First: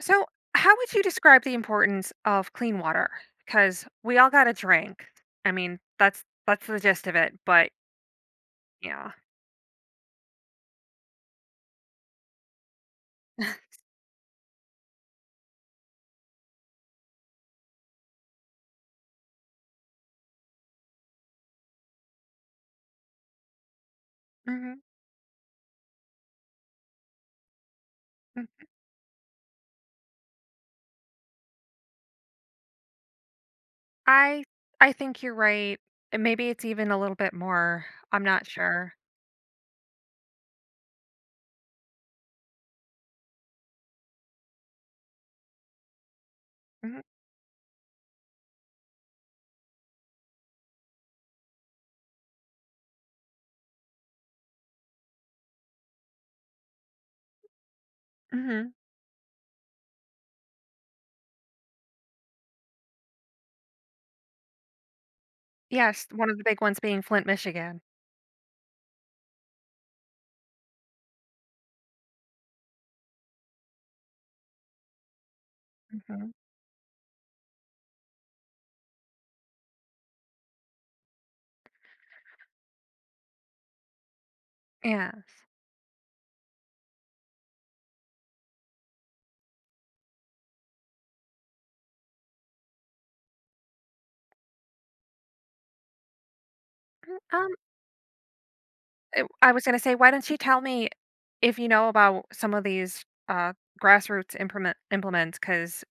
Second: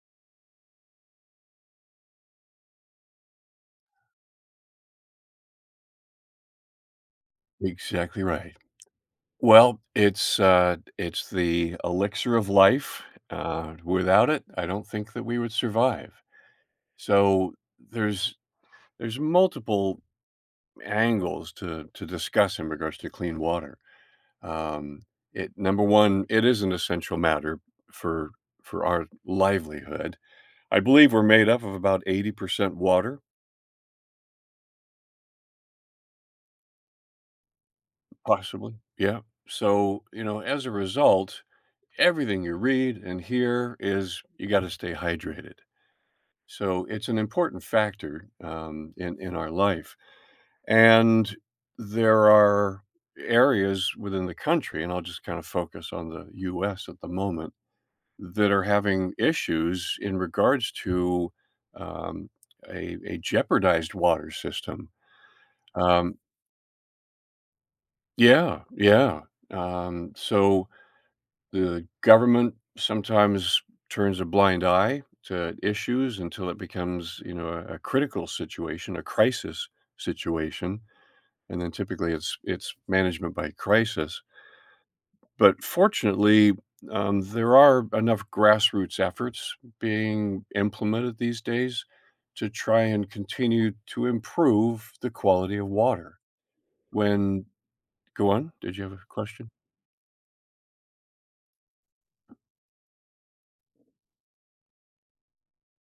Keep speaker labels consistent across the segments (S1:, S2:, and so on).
S1: So, how would you describe the importance of clean water? Because we all got to drink. I mean, that's the gist of it. But
S2: Exactly right.
S1: yeah,
S2: Well, it's the elixir of life. Without it, I don't think that we would survive. So there's there's multiple angles to discuss in regards to clean water.
S1: hmm
S2: Um, it is an essential matter for for our livelihood. I believe we're made up of about 80% water,
S1: I I think you're right. And maybe it's even a little bit more. I'm not
S2: possibly.
S1: sure.
S2: Yeah. So, you know, as a result, everything you read and hear is you got to stay hydrated. So
S1: hmm
S2: it's an important factor in our life, and there are areas within the country, and I'll just kind of focus on the U.S. at the moment that are
S1: hmm
S2: having issues in regards to um, a jeopardized water system.
S1: Yes,
S2: Um,
S1: one of the big ones being Flint, Michigan.
S2: yeah. So the government sometimes turns a blind eye to issues
S1: hmm
S2: until it becomes, you know, a critical situation, a crisis situation, and then typically it's management by crisis.
S1: Yes.
S2: But fortunately, there are enough grassroots efforts being implemented these days to try and continue to improve the quality of water. When
S1: Um,
S2: Go on, did you have a
S1: I
S2: question?
S1: I was gonna say, why don't you tell me if you know about some of these uh grassroots implements? Because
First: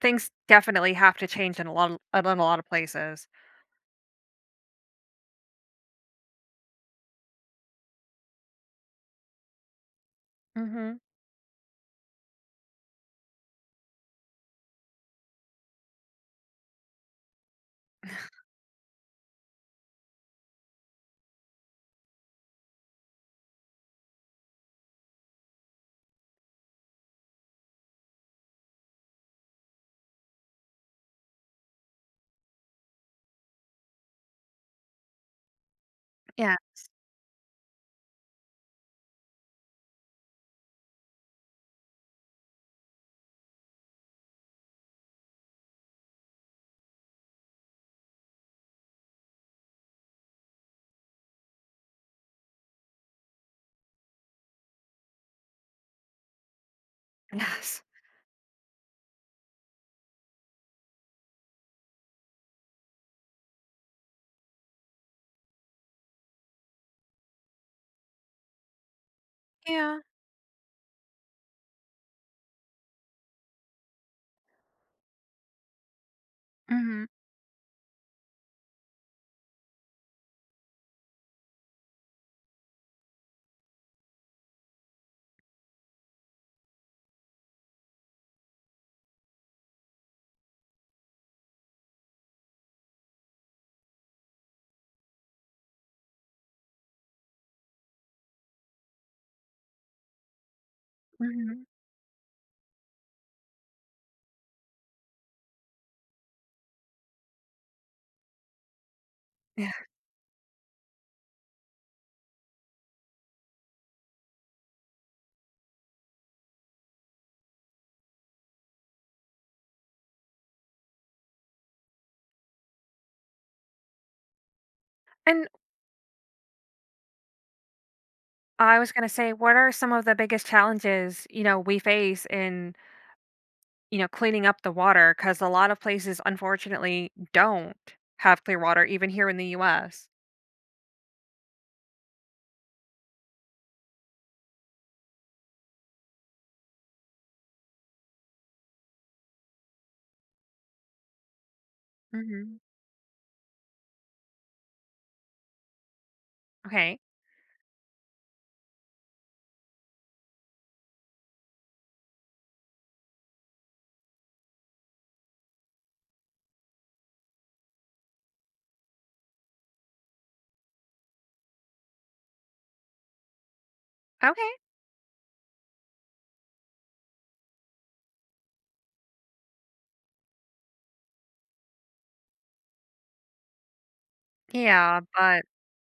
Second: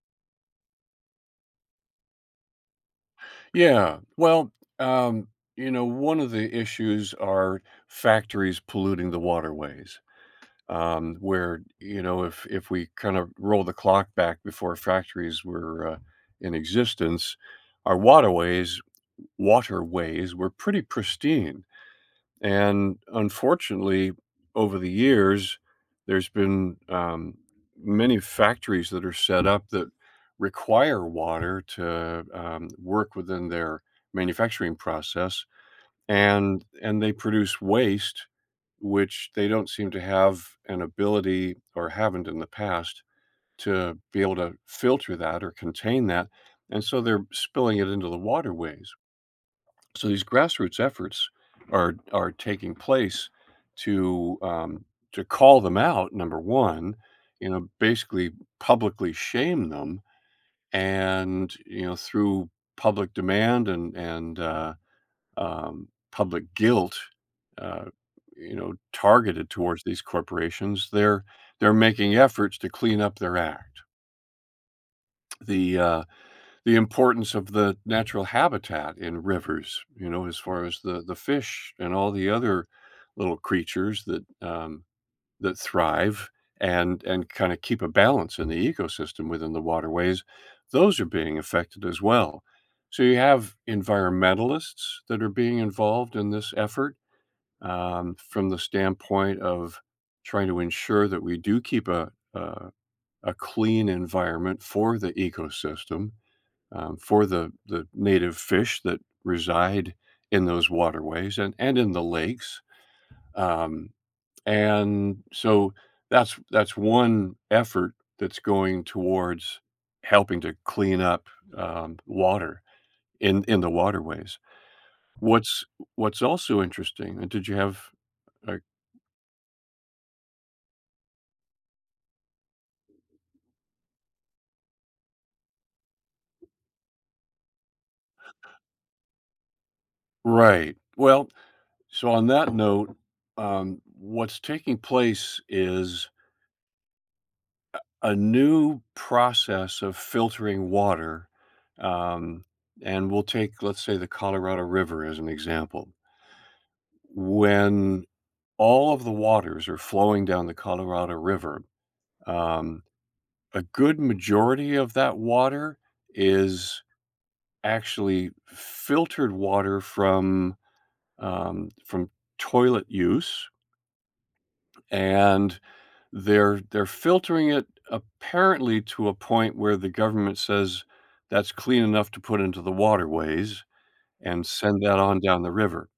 S1: things definitely have to change in a lot of places.
S2: Yeah. Well, um, you know, one of the issues are factories polluting the waterways.
S1: Mhm.
S2: Where you know, if we kind of roll the clock back before factories were in existence, our waterways were pretty pristine. And unfortunately, over the years, there's been many factories that are set up that require water to work within their manufacturing process,
S1: Yeah.
S2: and they produce waste, which they don't seem to have an ability or haven't in the past to be able to filter that or contain that, and so they're spilling it into the waterways. So these grassroots efforts are taking place to um, to call them out. Number one, you know,
S1: Yes.
S2: basically publicly shame them, and you know, through public demand and public guilt, uh, you know, targeted towards
S1: Yeah.
S2: these corporations, they're making efforts to clean up their act. The uh, the
S1: Mhm.
S2: importance of the natural habitat in rivers, you know, as far as the fish and all the other little creatures that that thrive and kind of keep a balance in the ecosystem within the waterways, those are being affected as well. So you have environmentalists that are being involved in this effort from the standpoint of trying to ensure that we do
S1: Mhm.
S2: keep a clean environment for the ecosystem for the native fish that
S1: Yeah.
S2: reside in those waterways and in the lakes. Um, and so that's one effort that's going towards helping to clean up water in the waterways.
S1: And
S2: What's what's also interesting? And did you have a,
S1: I was gonna say, what are some of the biggest challenges, we face in, cleaning up the water? Because a lot of places, unfortunately, don't have clear water, even here in the US.
S2: Right? Well, so on that note, um, what's taking place is a new process of filtering water, um,
S1: Mhm.
S2: and we'll take, let's say, the Colorado River as an example.
S1: Okay.
S2: When all of the waters are flowing down the Colorado River, um, a good majority of that water is actually filtered water from toilet use,
S1: Okay.
S2: and they're filtering it apparently to a point where the government says that's clean enough to put into the waterways and send that
S1: Yeah,
S2: on down
S1: but
S2: the river.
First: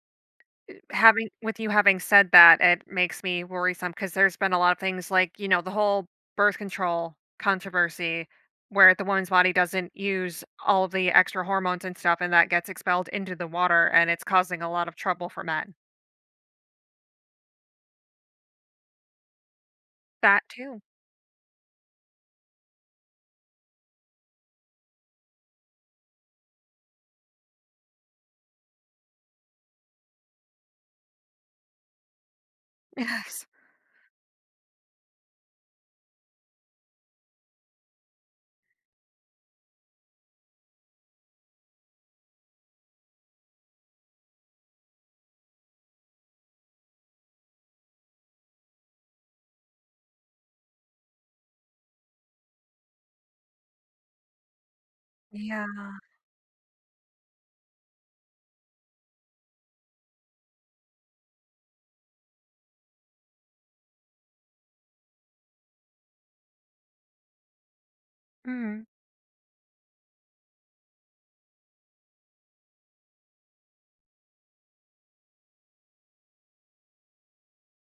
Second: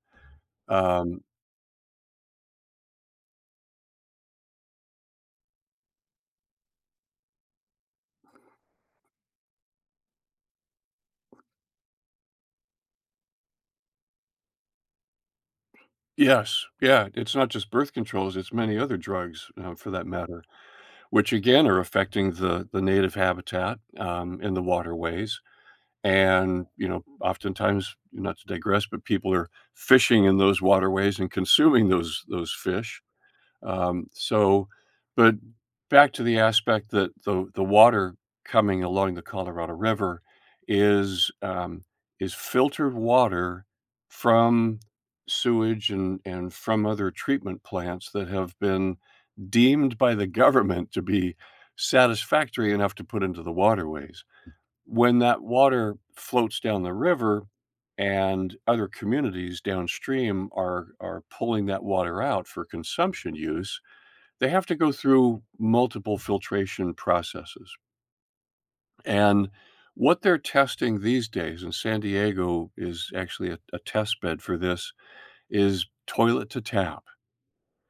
S2: Um,
S1: having with you having said that, it makes me worrisome because there's been a lot of things like, the whole birth control controversy where the woman's body doesn't use all of the extra hormones and stuff, and that gets expelled into the water, and it's causing a lot of trouble for men.
S2: yes, yeah, it's not just birth controls, it's many other drugs, for that matter,
S1: That too.
S2: which again are affecting the native habitat, in the waterways. And, you know, oftentimes, not to digress, but people are fishing in those waterways and consuming those fish.
S1: Yes.
S2: Um, so, but back to the aspect that the water coming along the Colorado River is um, is filtered water from sewage and from other treatment plants that have been deemed by the government to be satisfactory enough to put into the waterways. When that
S1: Yeah.
S2: water floats down the river and other communities downstream are pulling that water out for consumption use, they have to go through multiple filtration processes.
S1: Mm.
S2: And what they're testing these days, and San Diego is actually a test bed for this, is toilet to tap.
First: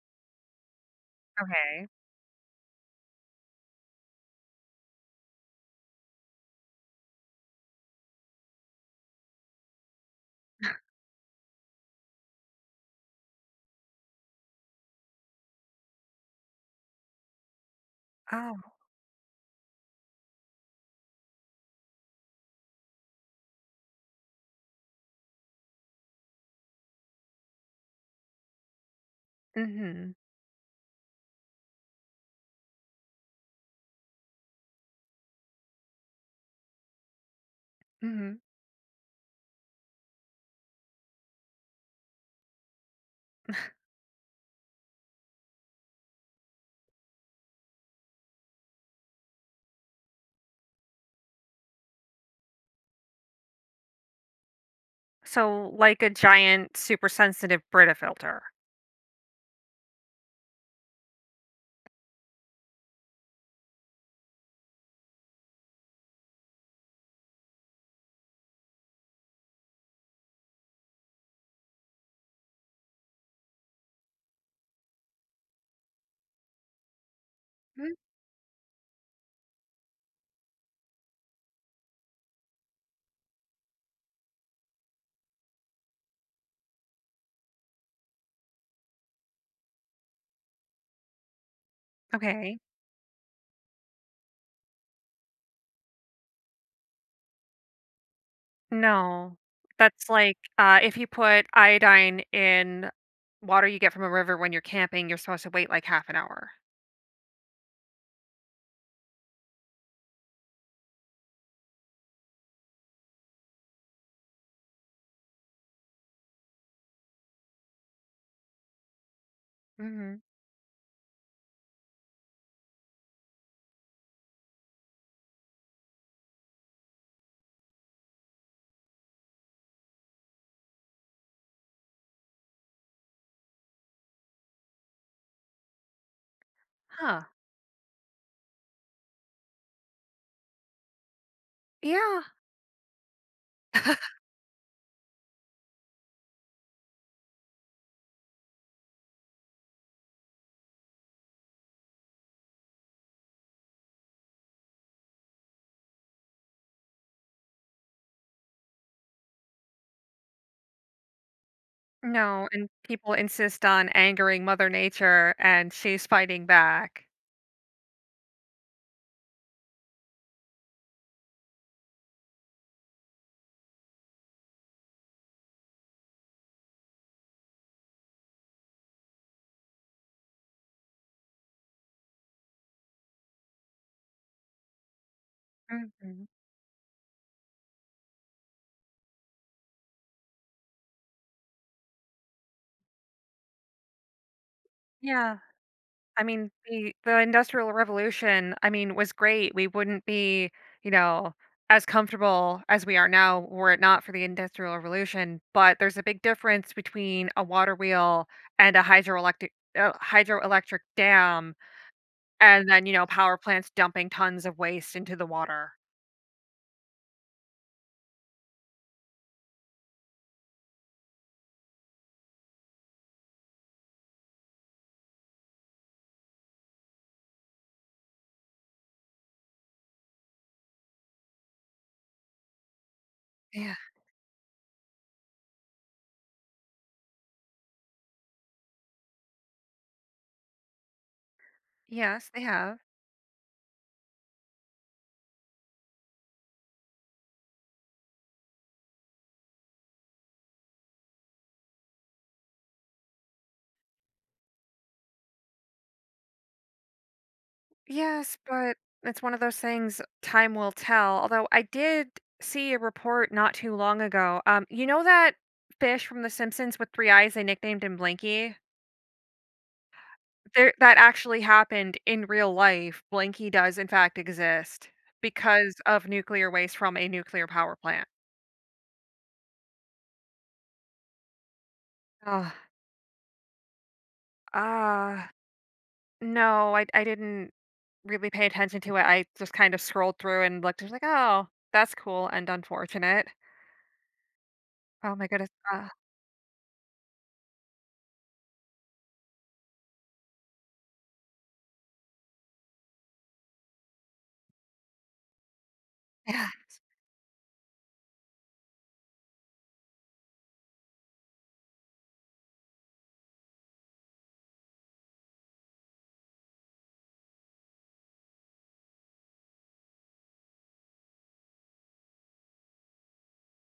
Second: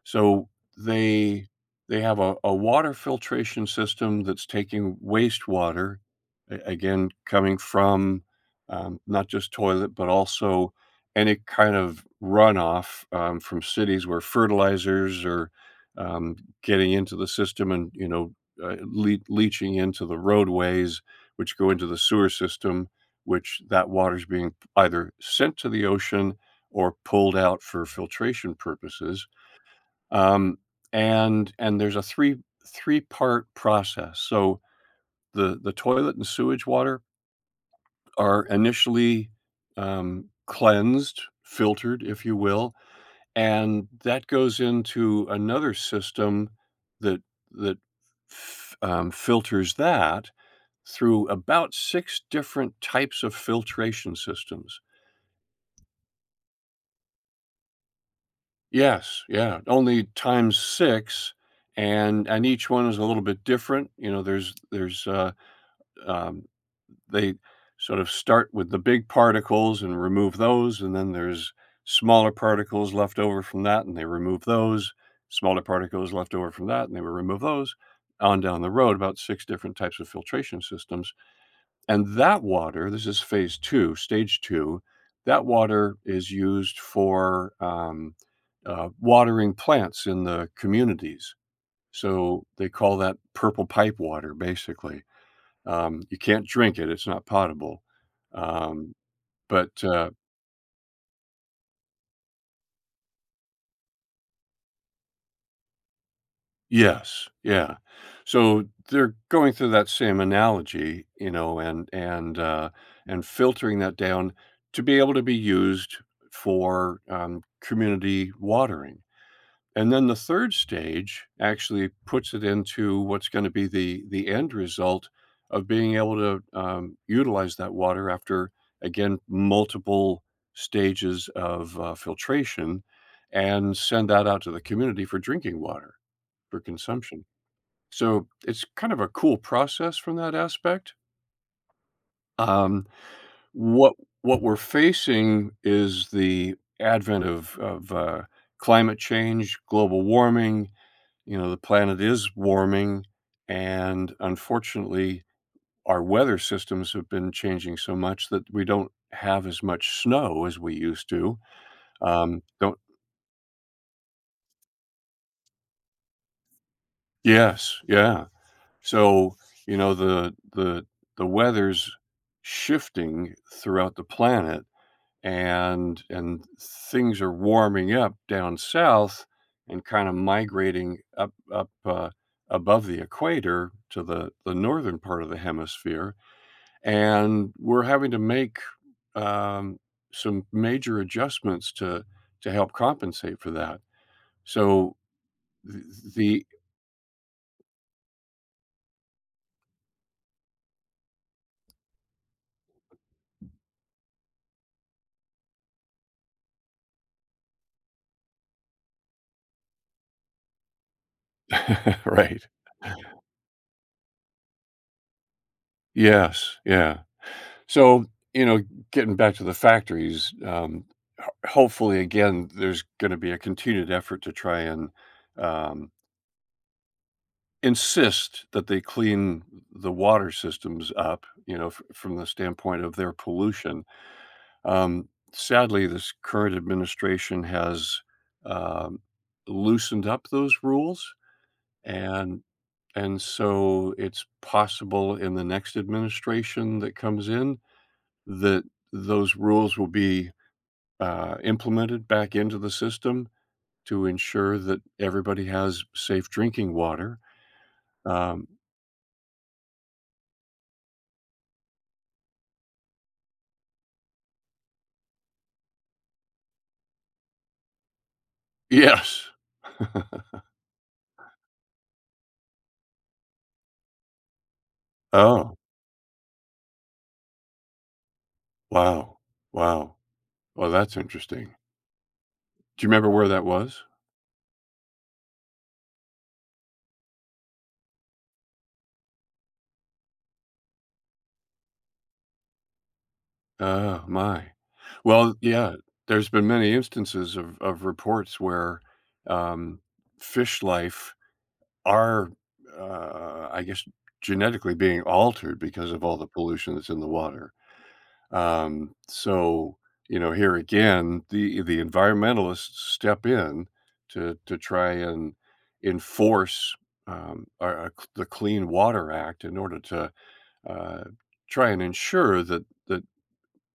S2: So they
S1: Okay.
S2: they have a water filtration system that's taking wastewater, again coming from not just toilet but also any kind of runoff from cities where fertilizers are um, getting into the system, and you know
S1: Oh.
S2: leaching into the roadways, which go into the sewer system, which that water is being either sent to the ocean or pulled out for filtration purposes.
S1: Mhm.
S2: um, and there's a three-part process. So the toilet and sewage water
S1: Mhm.
S2: are initially, cleansed, filtered, if you will, and that goes into another system that that f filters that through about 6 different types of filtration systems.
S1: So like a giant super sensitive Brita filter.
S2: Yes, yeah, only times 6, and each one is a little bit different. You know, there's, um, they sort of start with the big particles and remove those, and then there's smaller particles left over from that, and they remove those. Smaller particles left over from that, and they will remove those.
S1: Mm.
S2: On down the road, about six different types of filtration systems. And that water, this is phase two, stage two, that water is used for watering plants in the communities. So
S1: Okay.
S2: they call that purple pipe water, basically you can't drink it, it's not potable. Um,
S1: No.
S2: but,
S1: That's
S2: uh
S1: like, if you put iodine in water you get from a river when you're camping, you're supposed to wait like half an hour.
S2: Yes, yeah. So they're going through that same analogy, you know, and filtering that down to be able to be used for, community watering. And then the
S1: Mhm.
S2: third stage actually puts it into what's going to be the end result of being able to utilize that water after again multiple stages of filtration, and send that out to the community for drinking water for consumption.
S1: Huh.
S2: So it's kind of a cool process from that aspect.
S1: Yeah.
S2: Um, what what we're facing is the advent of climate change, global warming, you know, the planet is warming, and unfortunately, our weather systems have been changing so much that we don't have as much snow as we used to.
S1: No, and
S2: Don't
S1: people insist on angering Mother Nature, and she's fighting back.
S2: Yes, yeah. So, you know, the weather's shifting throughout the planet and things are warming up down south and kind of migrating up above the equator to the northern part of the hemisphere,
S1: Mhm.
S2: and we're having to make um, some major adjustments to help compensate for that. So
S1: Yeah.
S2: th-
S1: I
S2: the
S1: mean, the Industrial Revolution, I mean, was great. We wouldn't be, you know, as comfortable as we are now were it not for the Industrial Revolution. But there's a big difference between a water wheel and a hydroelectric dam,
S2: right,
S1: and then you know power plants dumping tons of waste into the water.
S2: yes, yeah. So you know, getting back to the factories, hopefully again, there's going to be a continued effort to try and um, insist that they clean the water systems up. You know, from the standpoint of their
S1: Yeah.
S2: pollution. Um, Sadly, this current administration has um, loosened up those rules,
S1: Yes, they
S2: and
S1: have.
S2: so it's possible in the next administration that comes in that those rules will be implemented back into the system to ensure that everybody has safe drinking water.
S1: Yes,
S2: Um,
S1: but it's one of those things, time will tell. Although I did see a report not too long ago. You know that fish from The Simpsons with three eyes they nicknamed him Blinky?
S2: yes.
S1: There, that actually happened in real life. Blinky does in fact exist
S2: Oh,
S1: because of nuclear waste from a nuclear power plant.
S2: wow, wow. Well, that's interesting.
S1: Ugh.
S2: Do you remember where that was?
S1: Uh no, I didn't really pay attention to it. I just kind of scrolled through and looked. I was like, oh, that's cool and unfortunate.
S2: Oh, my.
S1: Oh my
S2: Well,
S1: goodness.
S2: yeah, there's been many instances of reports where, um, fish life are, I guess, genetically being altered because of all the pollution that's in the water. Um, so, you know, here again, the environmentalists step in to try and enforce, um, our, uh, the Clean Water Act in order to, uh, try and ensure that the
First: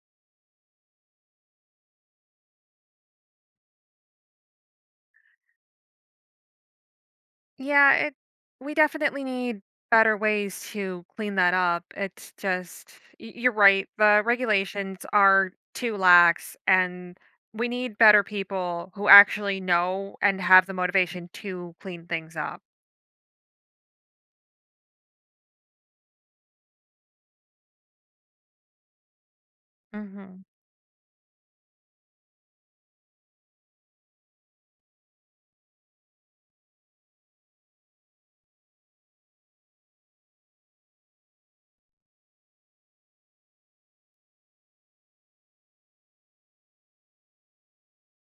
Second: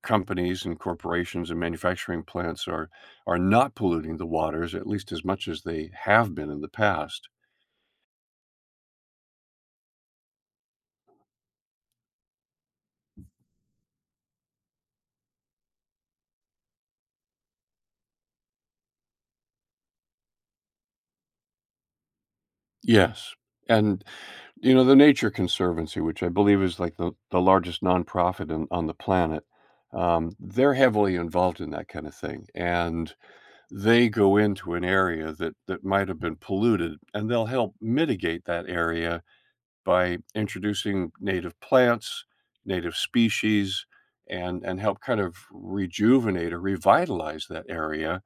S2: companies and corporations and manufacturing plants are not polluting the waters at least as much as they have been in the past.
S1: Yeah, it we definitely need better ways to clean that up. It's just you're right. The regulations are too lax, and we need better people who actually know and have the motivation to clean things up.
S2: Yes. And you know, the Nature Conservancy, which I believe is like the largest nonprofit in, on the planet,
S1: Mhm.
S2: they're heavily involved in that kind of thing. And they go into an area that might have been polluted, and they'll help mitigate that area by introducing native plants, native species, and help kind of rejuvenate or revitalize that area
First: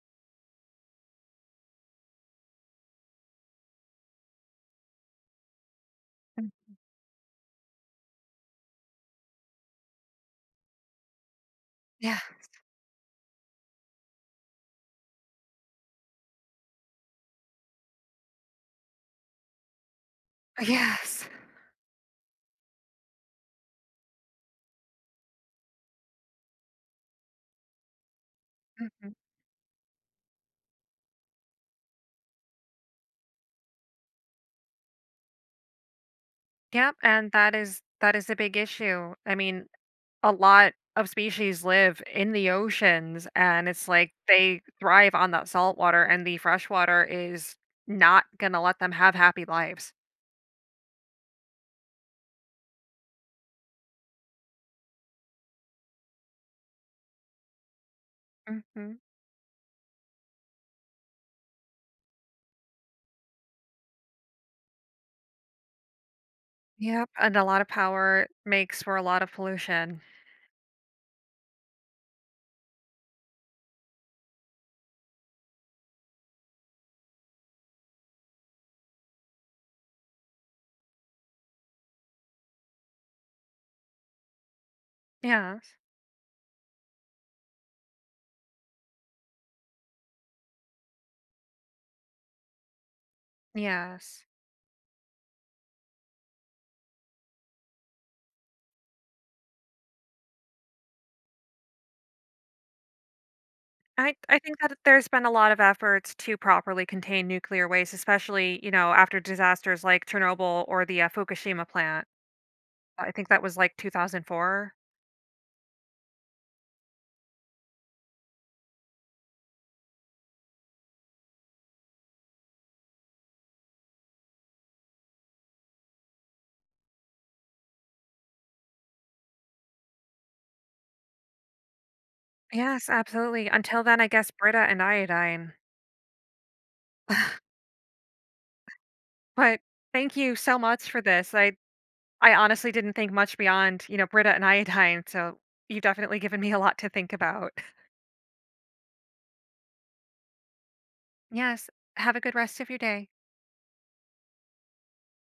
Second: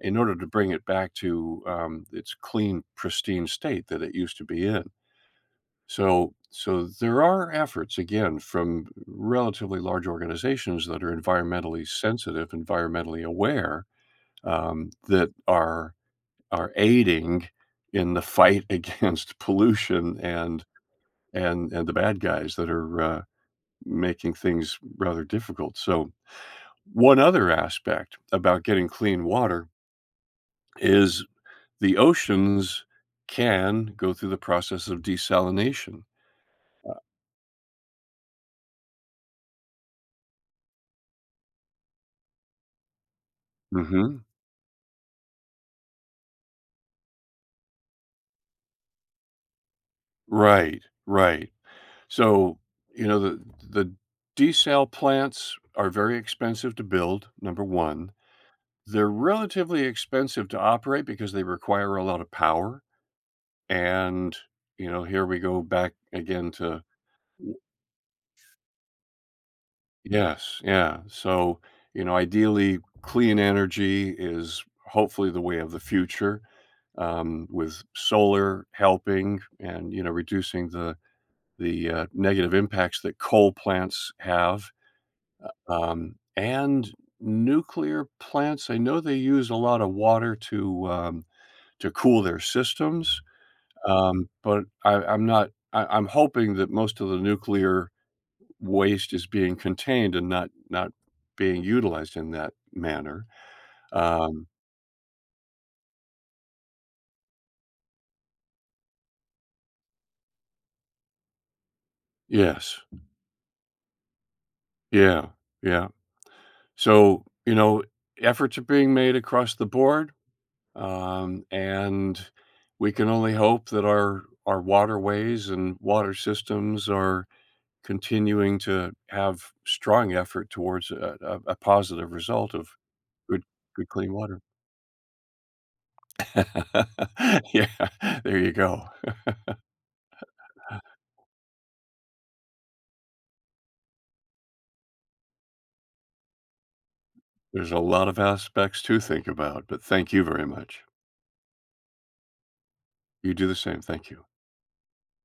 S2: in order to bring it back to its clean, pristine state that it used to be in. So there are efforts again from relatively large organizations that are environmentally
S1: Yeah.
S2: sensitive, environmentally aware, that are aiding in the fight against pollution and
S1: Yes.
S2: the bad guys that are making things rather difficult. So one other aspect about getting
S1: Mhm.
S2: clean water is the oceans can go through the process of desalination.
S1: Yep, and that is a big issue. I mean, a lot of species live in the oceans and it's like
S2: Hmm.
S1: they thrive on that salt water, and the freshwater is not going to let them have happy lives.
S2: Right, right. So you know the desal plants are very expensive to build. Number one,
S1: hmm
S2: they're relatively expensive to operate because they require a lot of power. And you know, here we go back again to
S1: Yep. And a lot of power makes for a lot of pollution.
S2: yes, yeah. So, you know, ideally, clean energy is hopefully the way of the future, with solar helping, and, you know, reducing the negative impacts that coal plants have,
S1: Yes.
S2: and nuclear plants. I know they use a lot of water to cool their systems,
S1: Yes.
S2: but I'm not. I'm hoping that most of the nuclear waste is being contained and not being utilized in that manner.
S1: I
S2: Um,
S1: think that there's been a lot of efforts to properly contain nuclear waste, especially, after disasters like Chernobyl or the Fukushima plant.
S2: yes.
S1: I think that was like 2004.
S2: Yeah, yeah. So, you know, efforts are being made across the board, and we can only hope that our waterways and water systems are continuing to have strong effort towards a positive result of
S1: Yes,
S2: good
S1: absolutely. Until
S2: good
S1: then, I
S2: clean
S1: guess
S2: water.
S1: Brita and iodine.
S2: Yeah, there you go.
S1: But thank you so much for this. I honestly didn't think much beyond, you know, Brita and iodine, so you've definitely given me a lot to think about.
S2: There's a lot of aspects to think about, but thank you very much.
S1: Yes. Have a good rest of your day.
S2: You do the same. Thank you.